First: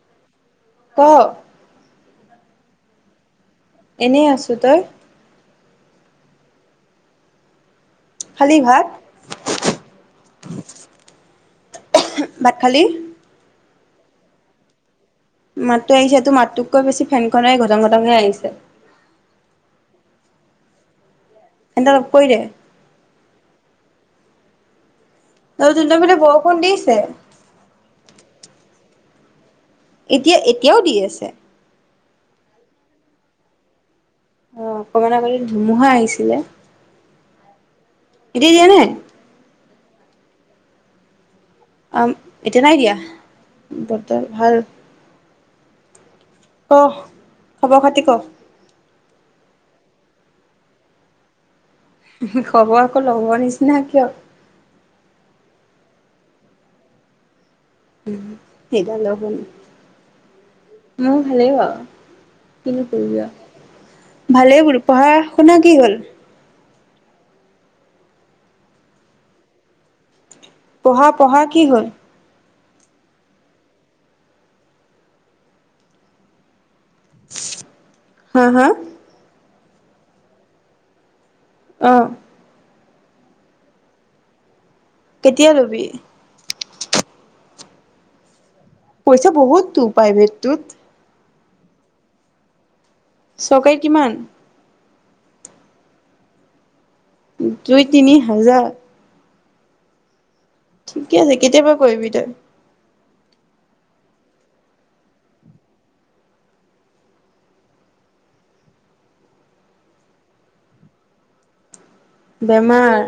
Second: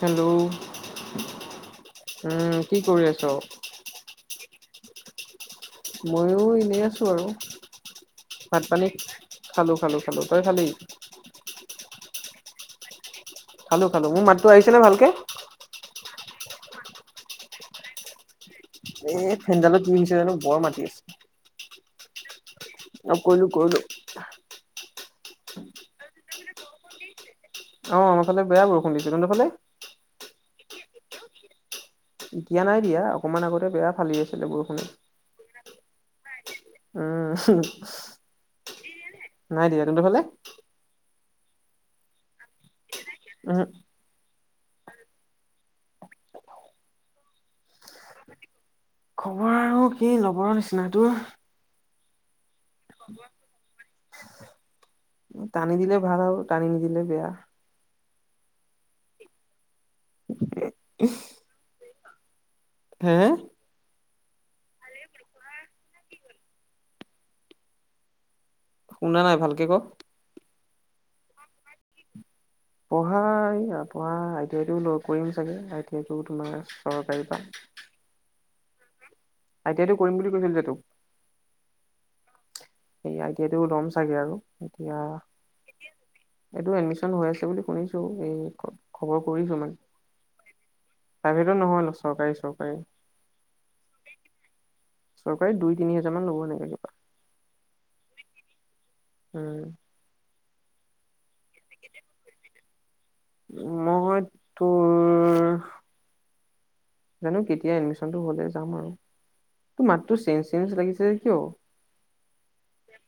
Hello ক উম কি কৰি আছ তো ত ই ময়ো এনেই আছো আৰু ভাত পানী খালো খালো খালো তই খালি ভাত খালী খালো খালো মোৰ মাতো আহিছে নে ভালকে মাতটো আহিছে তটো মাতটোককৈ বেছি ফেন খনে ঘটং ঘটংকে আহিছে। এই ফেনডালো কি হৈছে জানো বৰ মাত দি আছে ফেনডাল অফ কৰি দে অ কৰিলো কৰিলো আৰু ত ত মানে বৰষুণ দিছে [unintelligible] অ আমাৰ ফালে বেয়া বৰষুণ দিছে তহতৰ ফালে [unintelligible] এতিয়া এতিয়াও দি আছে এতিয়া নাই দিয়া অকমান আগতে বেয়া ফালি আছিলে বৰষুনে ধমুহা আহিছিলে উম এতিয়া দিয়া নাই নাই দিয়া তুমাৰ ফালে আ এতিয়া নাই দিয়া উহু ব্তৰ ভাল কহ খবৰ খাতি ক খবৰ আৰু কি ল'বৰ নিচিনা তোৰ খবৰ আকৌ লবৰ নিচিনা কিয় টানি [unintelligible] দিলে ভাল আৰু টানি নিদিলে বেয়া উ সেইডাল লগ শুনি মোৰ ভালেই বাৰু [unintelligible] হে হে ভালেই বোলো পঢ়া শুনা কি হল শুনা নাই ভালকে ক পঢ়া পঢ়া কি হ'ল পঢ়া এই পঢ়া আই টি আই ও ল কৰিম চাগে আই টি আই টোও তোমাৰ [unintelligible] অঁ পাৰিবা হা হা আই টি আইটো কৰিম বুলি কৈছিল যে তোক [unintelligible] অঁ স আই তি য়াই টোও ল'ম চাগে আৰু [unintelligible] কেতিয়া ৰবি [unintelligible] এইটো এডমিচন হৈ আছে বুলি শুনিছো এই খবৰ পইচা বহুতটো প্ৰাইভেটটোত প্ৰাইভেতটো নহয় চৰকাৰী চৰকাৰী চৰকাৰী কিমান চৰকাৰে দুই তিনি হাজাৰ মান ল'ব তেনেকে কিবা দুই তিনি হাজাৰ উম ঠিকে আছে কেতিয়াবা কৰিবি তই মই তোৰ জানো কেতিয়া এডমিচনটো হলে যাম আৰু ত মাত্ৰটো চেঞজ চেঞজ লাগিছে যে কিয়। বেমাৰ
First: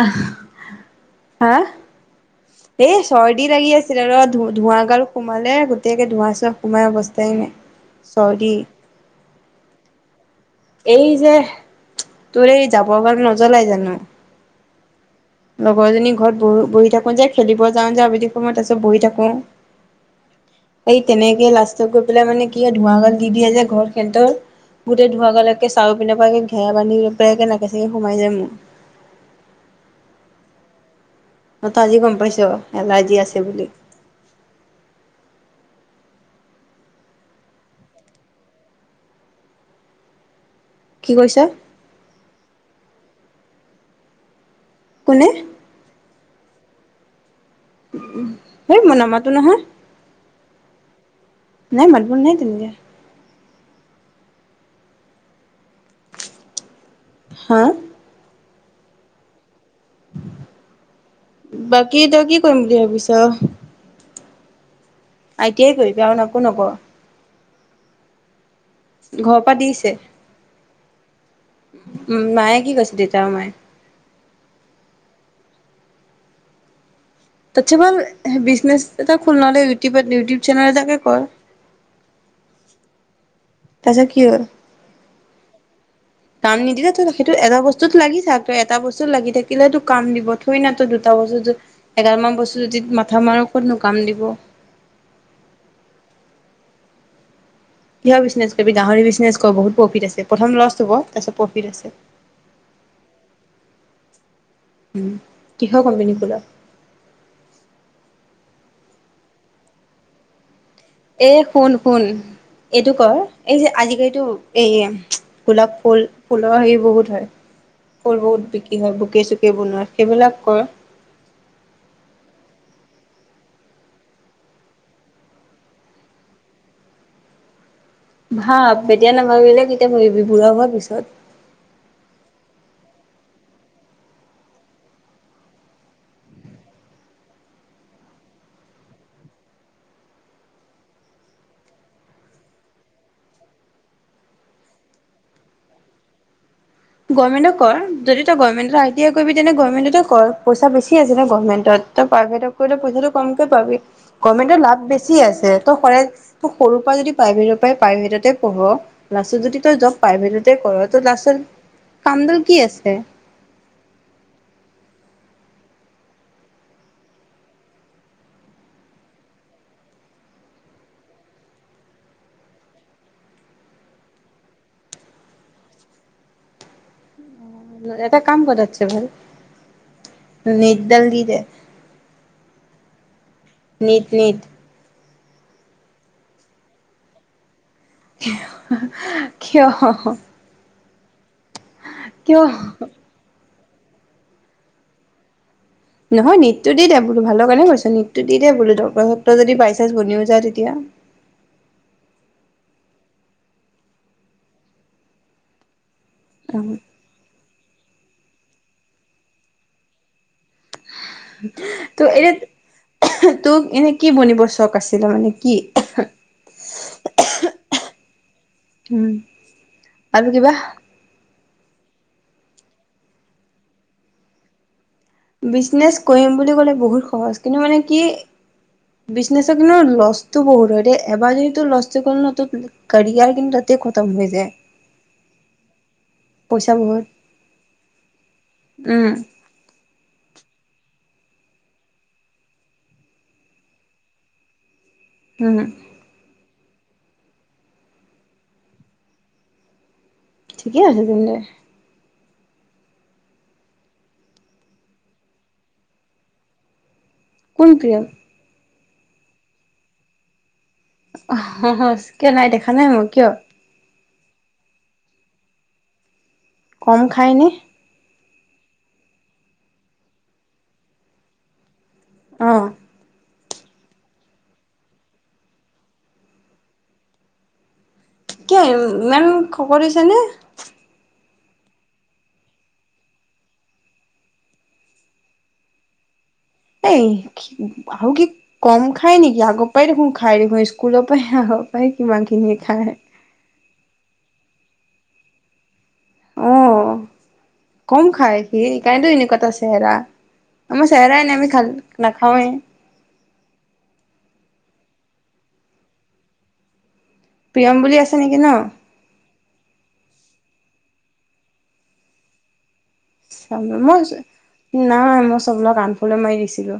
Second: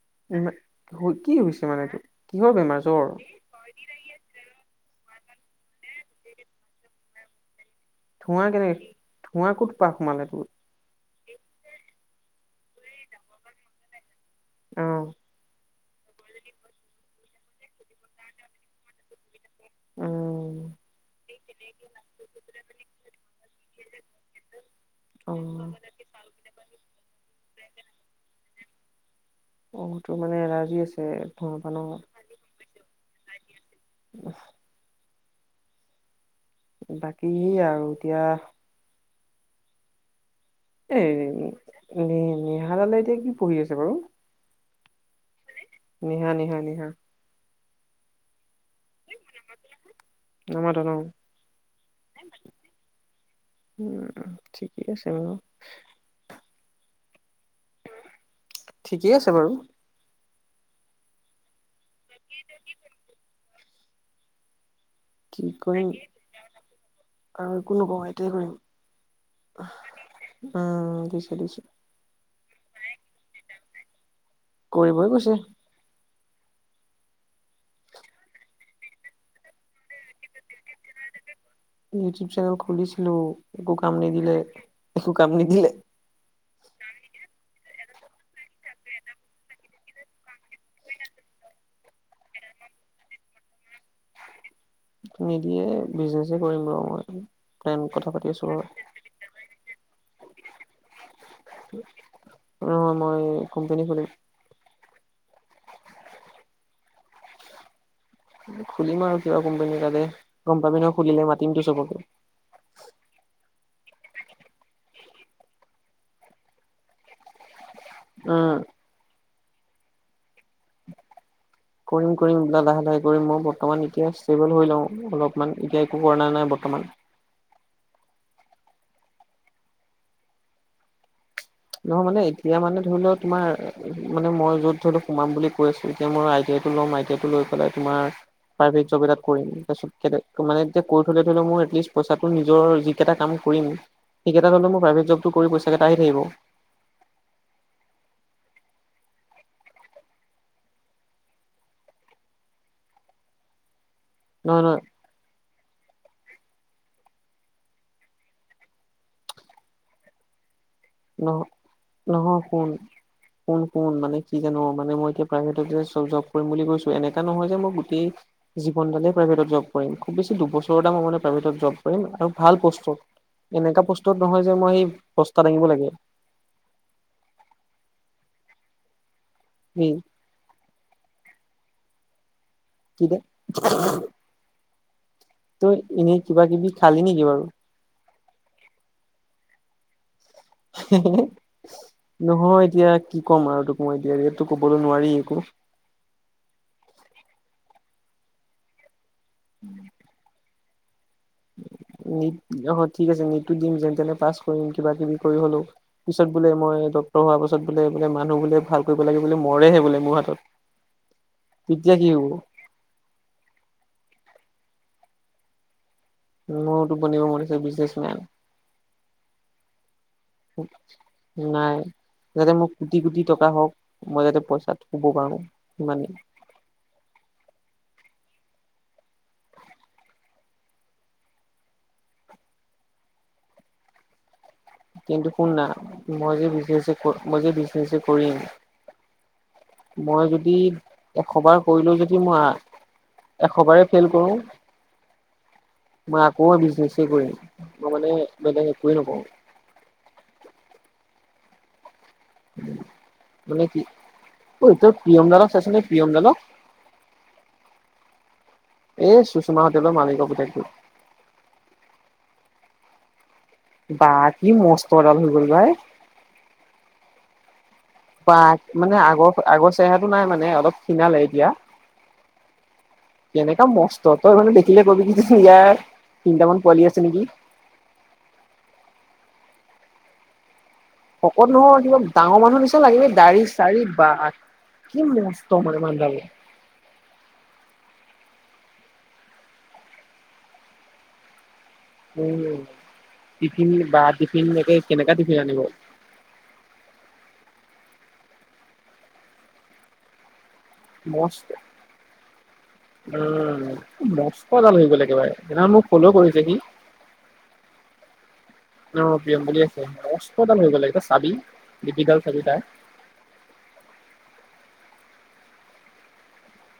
আহ কি হা হৈছে মানে তোৰ কিহৰ বেমাৰ এ জ্বৰ চৰ্দি লাগি আছিল ৰ ধোৱা। সোমালে গোটাকে ধোঁৱা চোৱা সোমাই অৱস্থাই নাই। ধোৱা চৰ্দি, কেনেকে ধূৱা কত পা সোমালে তোৰ। এই যে তোৰ এই যাবৰ কাৰণে নজ্বলাই জানো। আহ। লগৰজনী ঘৰত বহি বহি থাকোঁ যে খেলিব যাওঁ যে আবেলি সময়ত তাৰপিছত বহি থাকোঁ। উম এই তেনেকে লাষ্টত গৈ পেলাই মানে কি ধোৱা গাত দি দিয়ে যে ঘৰ সেহতৰ গোটেই ধোঁৱা অ'। গলৈকে চাউ পিন্ পৰা আহি ঘেৰা বান্ধি পেলাই একে নাকে চাগে সোমাই যায় মোৰ অ তো মানে এলাৰ্জি আছিল। মই তো আজি গম পাইছ এলাৰ্জি আছে বুলি বাকী আৰু এতিয়া। এ কি কৈছা? নি নিহালালে এতিয়া কি পঢ়ি আছে বাৰু কোনে নিহা নিহা নিহা হেই মই নামাটো নহয়। [unintelligible] নাই মাত বুল নাই তেনেকে উম ঠিকেই আছে বাৰু হা ঠিকেই আছে বাৰু বাকী তই কি কৰিম বুলি ভাবিছ। কি আই টিয়াই কৰিম কৰিবা আন একো নকৰ আৰু একো নকৰোঁ আই টি য়াই কৰিম। ঘৰৰ পৰা দিছে উম, দিছে দিছে উ মায়ে কি কৈছে দেউতা আৰু মায়ে। কৰিবই কৈছে [unintelligible] বিজনেচ এটা খো নহ'লে ইউটিউব ইউটিউব চেনেল এটাকে কৰ। ইউটিউব চেনেল খুলিছিলো একো কাম তাৰপিছত কি নিদিলে হ'ল? একো কাম নিদিলে। কাম নিদিলে তো সেইটো এটা বস্তুত লাগি থাক তই এটা বস্তু লাগি থাকিলে তো কাম দিব ঠোৱে না তো দুটা বস্তু এগাল মান বস্তু যদি মাথা মাৰ কত নু কাম দিব। নিদিয়ে বিজনেছে কৰিম বাৰু মই প্লেন কথা কিহ পাতি আছো বিজনেছ ৰ কৰিবি গাহৰি বিজনেছ কৰ বহুত প্ৰফিট আছে প্ৰথম লষ্ট হব। তাৰপিছত প্ৰফিট আছে। নহয় মই কোম্পানী খুলিম। উ কিহৰ কোম্পানী খোলা। খুলিম আৰু কিবা কোম্পানী তাকে এ শুন শুন এইটো কৰ এই যে আজি কালিতো এই গোলাপ ফুল ফুলৰ হেৰি বহুত হয়। ফুল বহুত উম, বিক্ৰী হয় বোকে চকে বনোৱা সেইবিলাক কৰে কৰিম কৰিম বা লাহে লাহে কৰিম মই বৰ্তমান এতিয়া ষ্টেবল হৈ লওঁ অলপমান এতিয়া একো কৰা ন নাই। বৰ্তমান ভাব এতিয়া নাভাবিলে কেতিয়া ভাবিবি বুঢ়া হোৱাৰ পিছত নহয় মানে এতিয়া মানে ধৰি ল তোমাৰ মানে মই য'ত ধৰিলও সোমাম বুলি কৈ আছো এতিয়া মোৰ আইডিয়া। টো ল'ম আইডিয়াতটো লৈ পেলাই তোমাৰ। প্ৰাইভেট জব এটাত কৰিম তাছত মানে এতিয়া কৰি থলে থলেও মোৰ এটলিষ্ট পইচাটো নিজৰ যি কেইটা কাম কৰিম সেইকেইটা হলে মোৰ প্ৰাইভেট জবটো কৰি পইচচা কেইটা আহি থাকিব। গভমেণ্ট কৰ যদি তই গভমেণ্টত আইটি আই কৰিবি তেনে গৰ্মেণ্টতে কৰ পইচা বেছি আছে ন গভমেণ্টত। তই প্ৰাইভেটক কৰিলে পইচাটো কমকে পাবি গভৰ্মেণ্টৰ নহয় নহয় লাভ বেছি আছে। ত কৰে তোক সৰুৰ পৰা যদি প্ৰাইভেটৰ পৰাই প্ৰাইভেটতে পঢ় লাষ্টত যদি তই জব প্ৰাইভেটতে কৰ ত নহ লাষ্টত কামডাল নহয় কি শুন আছে শুন মানে কি জানো মানে মই। প্ৰাইভেট জব কৰিম বুলি কৈছো এনেকা নহয় যে মই গোটেই জীৱন ডালে প্ৰাইভেটত জব কৰিম। খুব বেছি দুবছৰ মই মানে প্ৰাইভেটত জব কৰিম আৰু ভাল পষ্টত। এনেকুৱা পষ্টত নহয় যে মই সেই বস্তা দাঙিব লাগে। এটা কাম কৰ তাটছে ভাল নিত ডাল দিদে। কি দে? নিট নিট ত' এনেই কিবা কিবি খালি নেকি বাৰু কিয়। কিয় নহয় এতিয়া কি ক'ম আৰু টোক। সোমাই দিয়া এইটো ক'বলৈ নোৱাৰি একো। নহয় নীটটো দি দে বোলো ভালৰ কাৰণে কৈছ নিটটো দি দিয় দে বোলো দৰ্ক যদি বাইচাস বনিও যায় তে এতিয়া। নট অ ঠিক আছে নীটটো দিম যেন তেনে পাছ কৰিম কিবা কিবি কৰি হ'লেও। পিছত বোলে মই ডক্টৰ হোৱাৰ পাছত বোলে। বোলে মানুহ বোলে ভাল কৰিব লাগে বো মৰেহে বোলে মোৰ হাতত। তেতিয়া ত কি হ'ব এনে তোক এনে কি বনিবচ চখ আছিলে মানে কি? মোৰোটো বনিব মন গৈছে বিজনেচমেন। উম আৰু কিবা নাই। যাতে মোক কোটি কোটি টকা হওক মই যাতে পইচা। বিজনেচ কৰিম বুলি ক'লে বহুত সহজ কিন্তু মানে কি? [unintelligible] বিজনেচত কিন্তু লছটো বহুত হয় দেই এবাৰ যদি তোৰ লষ্ট হৈ গল ন কাৰীয়াৰ কিন্তু তাতে খটম। আম যে [inaudible] কিন্তু শুন না মই যদি বিজনেচ বহুত মই যদি বিজনেচ কৰিম উম মই যদি এশবাৰ কৰিলো যদি মই। এশবাৰে ফেইল কৰোঁ। উম। আকো বিজনেছে কৰিম মই মানে বেলেগ একোৱে নকওঁ। ঠিকে আছে তেন্তে উম। মানে কি ত প্ৰিয়ম দালক চ চাইছনে প্ৰিয়ম দালক। কোন প্ৰিয়ম। এই চুচনা হোটেলৰ মালিক পুতেক টো। কেনাই নাই দেখা নাই মই কিয়। বা কি মস্ত দাল হৈ গল ভাই। কম খায়নে। বা মানে আগৰ আগৰ চেহৰাটো নাই মানে অলপ খিণালে এতিয়া। অহ। কেনেকা মস্ত তই মানে দেখিলে কবি কি ইয়াৰ তিনটামান পোৱালি আছে নেকি? কি ইমান শকত হৈছে নে? শকত নহয় কিবা ডাঙৰ মানুহ নিচনা লাগিলে বে দাৰি চাৰি বা। কি মস্ত মানে মানুহ দাল। এই আহ কি কম খাই নেকি আগৰ পৰাই দেখোন খাই দেখোন স্কুলৰ পৰাই আহক। পায় কিমান খিনিয়ে খাই। টিফিনে কেনেকা টিফিন আনিব। আহ কম খায় সি সেই কাৰণে এনেকুৱা তাৰ চেহেৰা। আমাৰ চেহৰাই নাই মস্ত আমি খাল নাখাওঁৱে। ফল্লোৱ কৰিব লাগে ভাই সেইদিনা ফলোঁৱ কৰিছে মোক সি প্ৰিয়ম বুলি আছে নেকি ন প্ৰিয়মবুলি আছে ম অষ্টডাল হৈ লাগে এটা চাবি দিপীডাল থাকে তাৰ চ মই নাই মই চবক আনফল্লো মাৰি দিছিলো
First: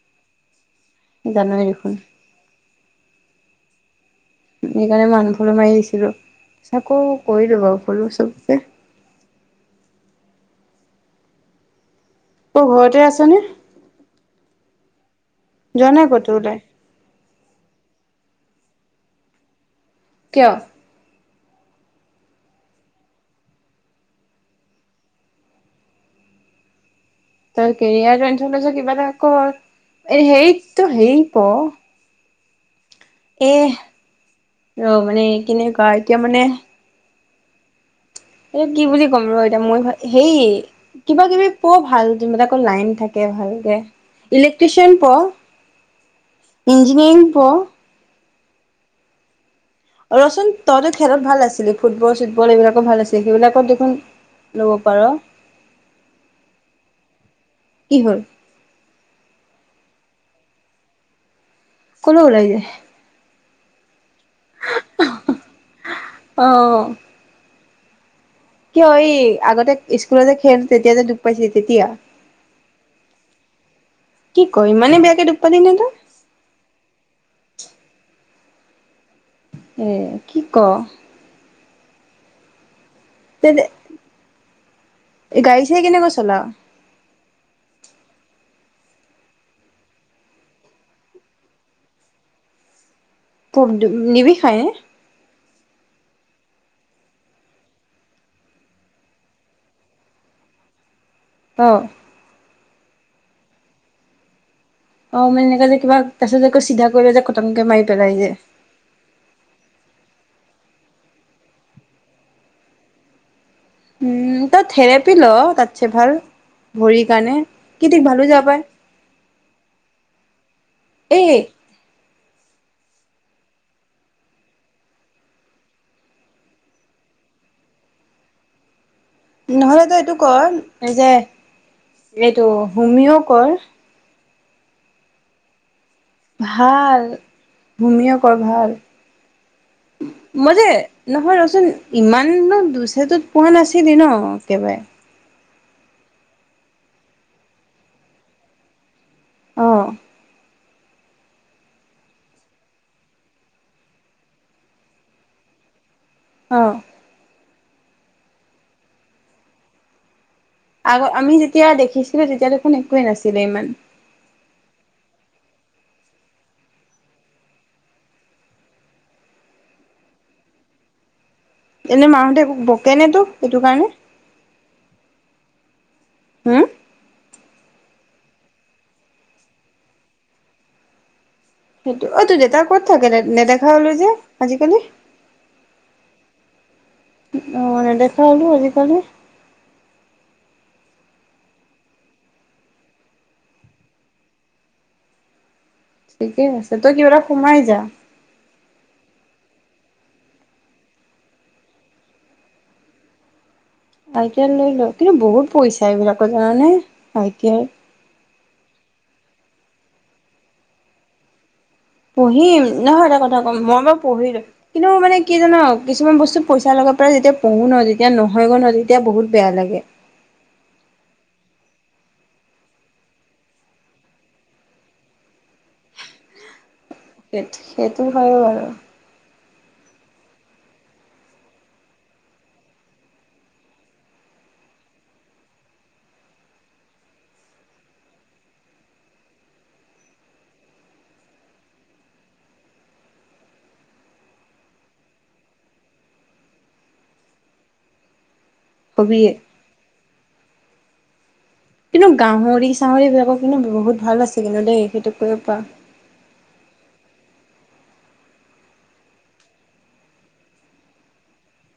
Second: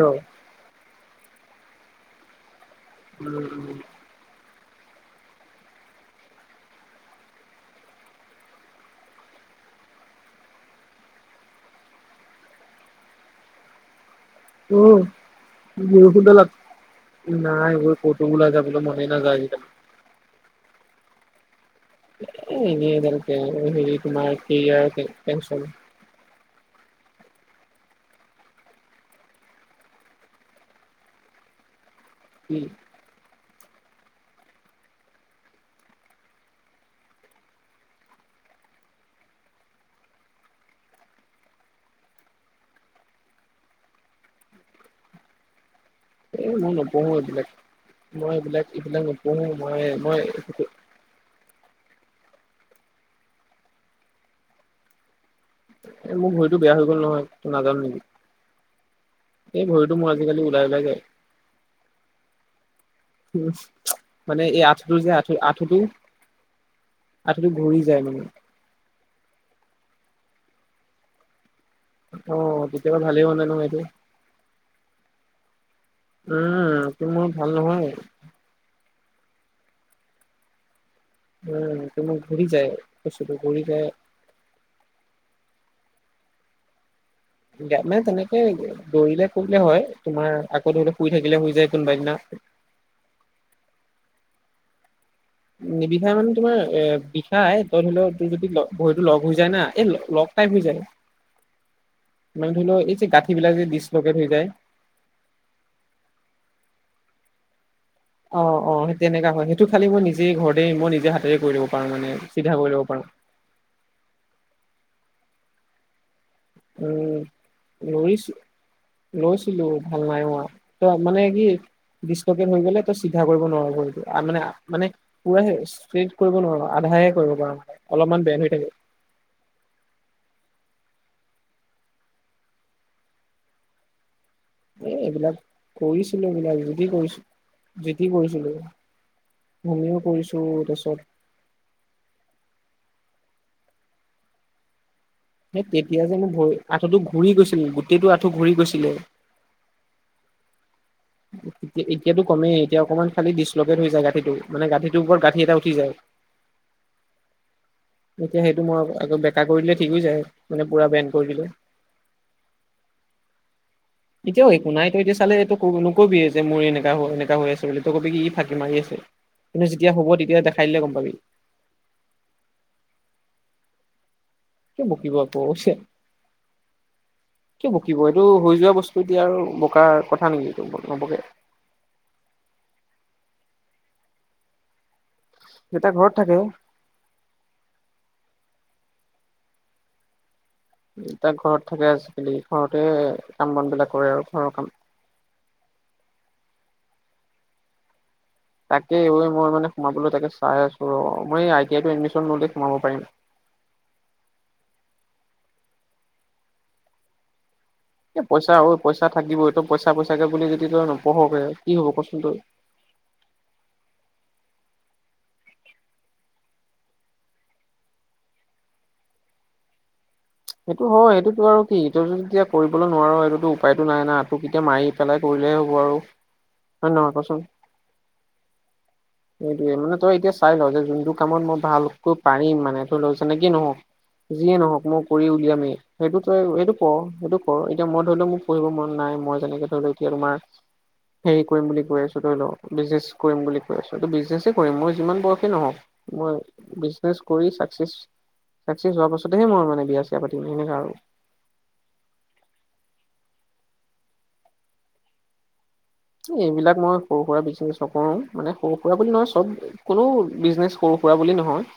অ জনোৱে দেখোন উম উম সেইকাৰণে মই উনফল্লোৱ মাৰি দিছিলো আকো কৰি দিব ফল্লো কৰি দিব চবে [unintelligible] [unintelligible] ত ঘৰতে আছনে উম যোৱা নাই কটো বৰষুণডালত ওলাই নাই কতো ওলাই যাবলৈ মনে নাযায় কিয় [unintelligible] [unintelligible] এনে এইডাল হেৰি তোমাৰ কেৰিয়াৰ টেনছন তই কেৰিয়াৰ টেনছন হৈছে কিবা এটা কৰ এ সেৰি কৰ উম এ ৰ মানে কেনেকোৱা এতিয়া মানে এই কি বুলি ক'ম ৰ এতিয়া মই হেই কিবা কিবি পোৱা ভাল জোনবিলাকৰ আকৌ লাইন থাকে ভালকে ইলেক্ট্ৰিচিয়ান পঢ় এ মই নপঢ়ো এইবিলাক মই এইবিলাক এইবিলাক নপঢ়ো মই মই ৰচন তই তো খেলত ভাল আছিলি ফুটবল চুটবল এইবিলাকো ভাল আছিল সেইবিলাকত দেখোন ল'ব পাৰ এ মোৰ ভৰিটো বেয়া হৈ গ'ল নহয় তই নাজান কি নেকি হ'ল এই ভৰিটো মোৰ আজিকালি ওলাই ওলাই যায় কলৈ ওলাই যায় উ মানে এই আঁঠুটো যে আঠু আঠুটো অ আঁঠুটো উৰি যায় মানে অই আগতে স্কুল যে খেল তেতিয়া যে দুখ পাইছিলি তেতিয়া আহ তেতিয়াপা ভালেই হোৱা নাই নহয় সেটো কি কয় ইমানে বেয়াকে দুখ পালি নে তই উম কি মোৰ ভাল নহয় এ কি ক উম সেইটো মোৰ ঘূৰি যায় বস্তুটো ঘূৰি যায় এই গাড়ী চাড়ী কেনেকৈ চলাৱ মানে তেনেকে দৌৰিলে কৰিলে হয় তোমাৰ আকৌ ধৰিলোৱা শুই থাকিলে হৈ যায় কোনোবা দিনা [unintelligible] [unintelligible] থব নিবিষাই নে নিবিষাই মানে তোমাৰ এ বিষাই ত ধৰি লও তোৰ যদি ভৰিতো লগ হৈ যায় না এই লগ টাই হৈ যায় অ মে ধৰি লও এই যে গাঁঠি বিলাক যে ডচ লকেট হৈ যায় অ মানে এনেকা যে কিবা তাৰপিছত যে চিধা কৰিলে যে খটংকে মাৰি পেলাই যে অ অ সেই তেনেকা হয় সেইটো খালি মই নিজে ঘৰতে মই নিজে হাতেৰে কৰি ল'ব পাৰো মানে চিধা কৰি ল'ব পাৰো উম ত থেৰাপি ল তাত চে ভাল ভৰিৰ উম। কাৰণে কি থিক ভালো লৰিছো হৈ যাব পাৰে লৈছিলো ভাল নাই হোৱা ত মানে এই কি ডিচটকেজ হৈ গলে ত চিধা কৰিব নোৱাৰ ভৰিটো এই মানে মানে পুৰা ষ্ট্ৰেট কৰিব নোৱাৰ আধা কৰিব পাৰ মানে অলপমান বেণ্ড হৈ থাকে নহ'লে তই এইটো কৰ এই যে এইটো হোমিও কৰ এ এইবিলাক কৰিছিলো এইবিলাক যিতি ভাল কৰিছো যিতি হোমিঅ' কৰ কৰিছিলো ভাল হোমিও কৰিছো মই যে তাৰপিছত নহয় ৰচোন ইমানো দুছেটো পোৱা নাছিলি ন একেবাৰে সেই তেতিয়া যে মোৰ আঁঠুটো ঘূৰি গৈছিল গোটেইটো আঁঠু ঘূৰি গৈছিলে আহ উ [inaudible] এ এতিয়াতো কমেই এতিয়া অকনমান খালি ডিছলকেট হৈ যায় গাঁঠিটো মানে গাঁঠিটো ওপৰত গাঁঠি এটা উঠি যায় অ এতিয়া সেইটো মই আকৌ বেকা কৰি দিলে ঠিক হৈ যায় মানে পুৰা আগ বেণ্ড কৰি আমি দিলে। যেতিয়া দেখিছিলো তেতিয়া দেখোন একোৱেই নাছিলো ইমান এতিয়াও একো নাই ত এতিয়া চালে এইটো নকবিয়ে যে মোৰ এনেকা এনেকা হৈ আছে বোলি তই কবি কি ই ফাঁকি মাৰি আছে কিন্তু যেতিয়া হ'ব তেতিয়া দেখাই দিলে গম পাবি এনে মাহতে এক বকে নে তোক সেইটো কাৰণে কি বুজিছা পৌঁছ হম কিয় বকিব এইটো হৈ যোৱা বস্তু এতিয়া আৰু বকা কথা নেকি এইটো নবকে সেইটো অ তোৰ দেউতা ক'ত থাকে নেদেখা হলো যে আজিকালি দেউতা ঘৰত থাকে অ নেদেখা হলো আজিকালি তাক ঘৰত থাকে আজিকালি ঘৰতে কাম বন বিলাক কৰে আৰু ঘৰৰ কাম ঠিকেই আছে তই কিবা এটা সোমাই যা [unintelligible] তাকে মই মানে সোমাবলৈ তাকে চাই আছো অ মই আই টি আই এডমিচন ললে সোমাব পাৰিম [unintelligible] [inaudible] আই টি আই লৈ ল কিন্তু বহুত পইচা এইবিলাকত জানানে আই টি এ [unintelligible] এ পইচা আৰু পইচা থাকিবই টো পইচা পইচাকে বুলি যদি তই নপঢ়কে [unintelligible] তই। পঢ়িম নহয় এটা কথা ক'ম মই বাৰু পঢ়িম কিন্তু মানে কি জান কিছুমান বস্তু পইচা লগাৰ পৰা যেতিয়া পঢ়ো নহ যেতিয়া নহয় গ' নহয় তেতিয়া বহুত বেয়া লাগে [unintelligible] [inaudible] সেইটো হয় সেইটোতটো আৰু কি এইটো যেতিয়া কৰিবলৈ নোৱাৰো সেইটোতো উপায়টো নাই না তোক কে এতিয়া মাৰি পেলাই কৰি [unintelligible] ভালেই হ'ব আৰু হয় নহয় কচোন? সেই সেইটো হয় বাৰু সেইটোৱে মানে তই এতিয়া চাই ল যে যোনটো কামত মই ভালকৈ পাৰিম মানে ত ল যেনেকিয় নহওক [unintelligible] যিয়ে নহক মই কৰি উলিয়ামেই সেইটো তই সেইটো ক সেইটো কৰ এতিয়া মই ধৰি লও মোক পঢ়িব মন নাই [unintelligible] মই যেনেকে তোমাৰ হেৰি কৰিম বুলি কৈ আছো ধৰি ল বিজনেছ কৰিম বুলি [unintelligible] বিজনেছ কৰিম মই যিমান বয়সে নহওক মই বিজনেছ কৰি চাকছেচ [unintelligible] চাকচেছ হোৱাৰ হবিয়ে। পাছতেহে মই মানে বিয়া চিয়া পাতিম সেনেকা আৰু [unintelligible] কিন্তু গাহৰি চাহৰিবিলাকৰ কিন্তু বহুত ভাল আছে কিন্তু দেই সেইটো কৈব পা [unintelligible] এইবিলাক মই সৰু সুৰা বিজনেছ নকৰো মানে সৰু সুৰা বুলি নহয় চব কোনো বিজনেচ সৰু ৰা বুলি নহয়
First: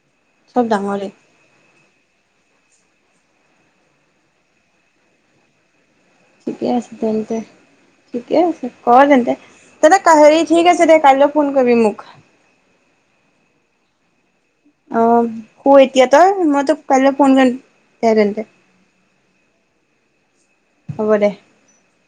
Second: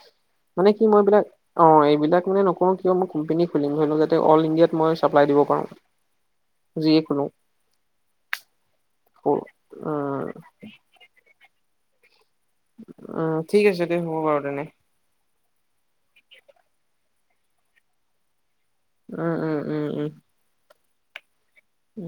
চব মানে কি মই ডাঙৰে এই বিলাক অ এইবিলাক মানে ন [unintelligible] ক কোম্পেনী খুলিম ধৰি লও যাতে অল ইণ্ডিয়াত মই চাপ্লাই দিব পাৰো [unintelligible] ঠিকে আছে তেন্তে ঠিকে আছে ক অঁ তন্ত উম কাহৰি আছে দে কাইলৈ ফোন কৰিবি মোক অ ঠিক আছে দে হ'ব বাৰু তেনে অ শু এতিয়া তই মই তোক কাইলৈ ফোন কৰি দে তেন্তে উম উম উম উম হ'ব দে ও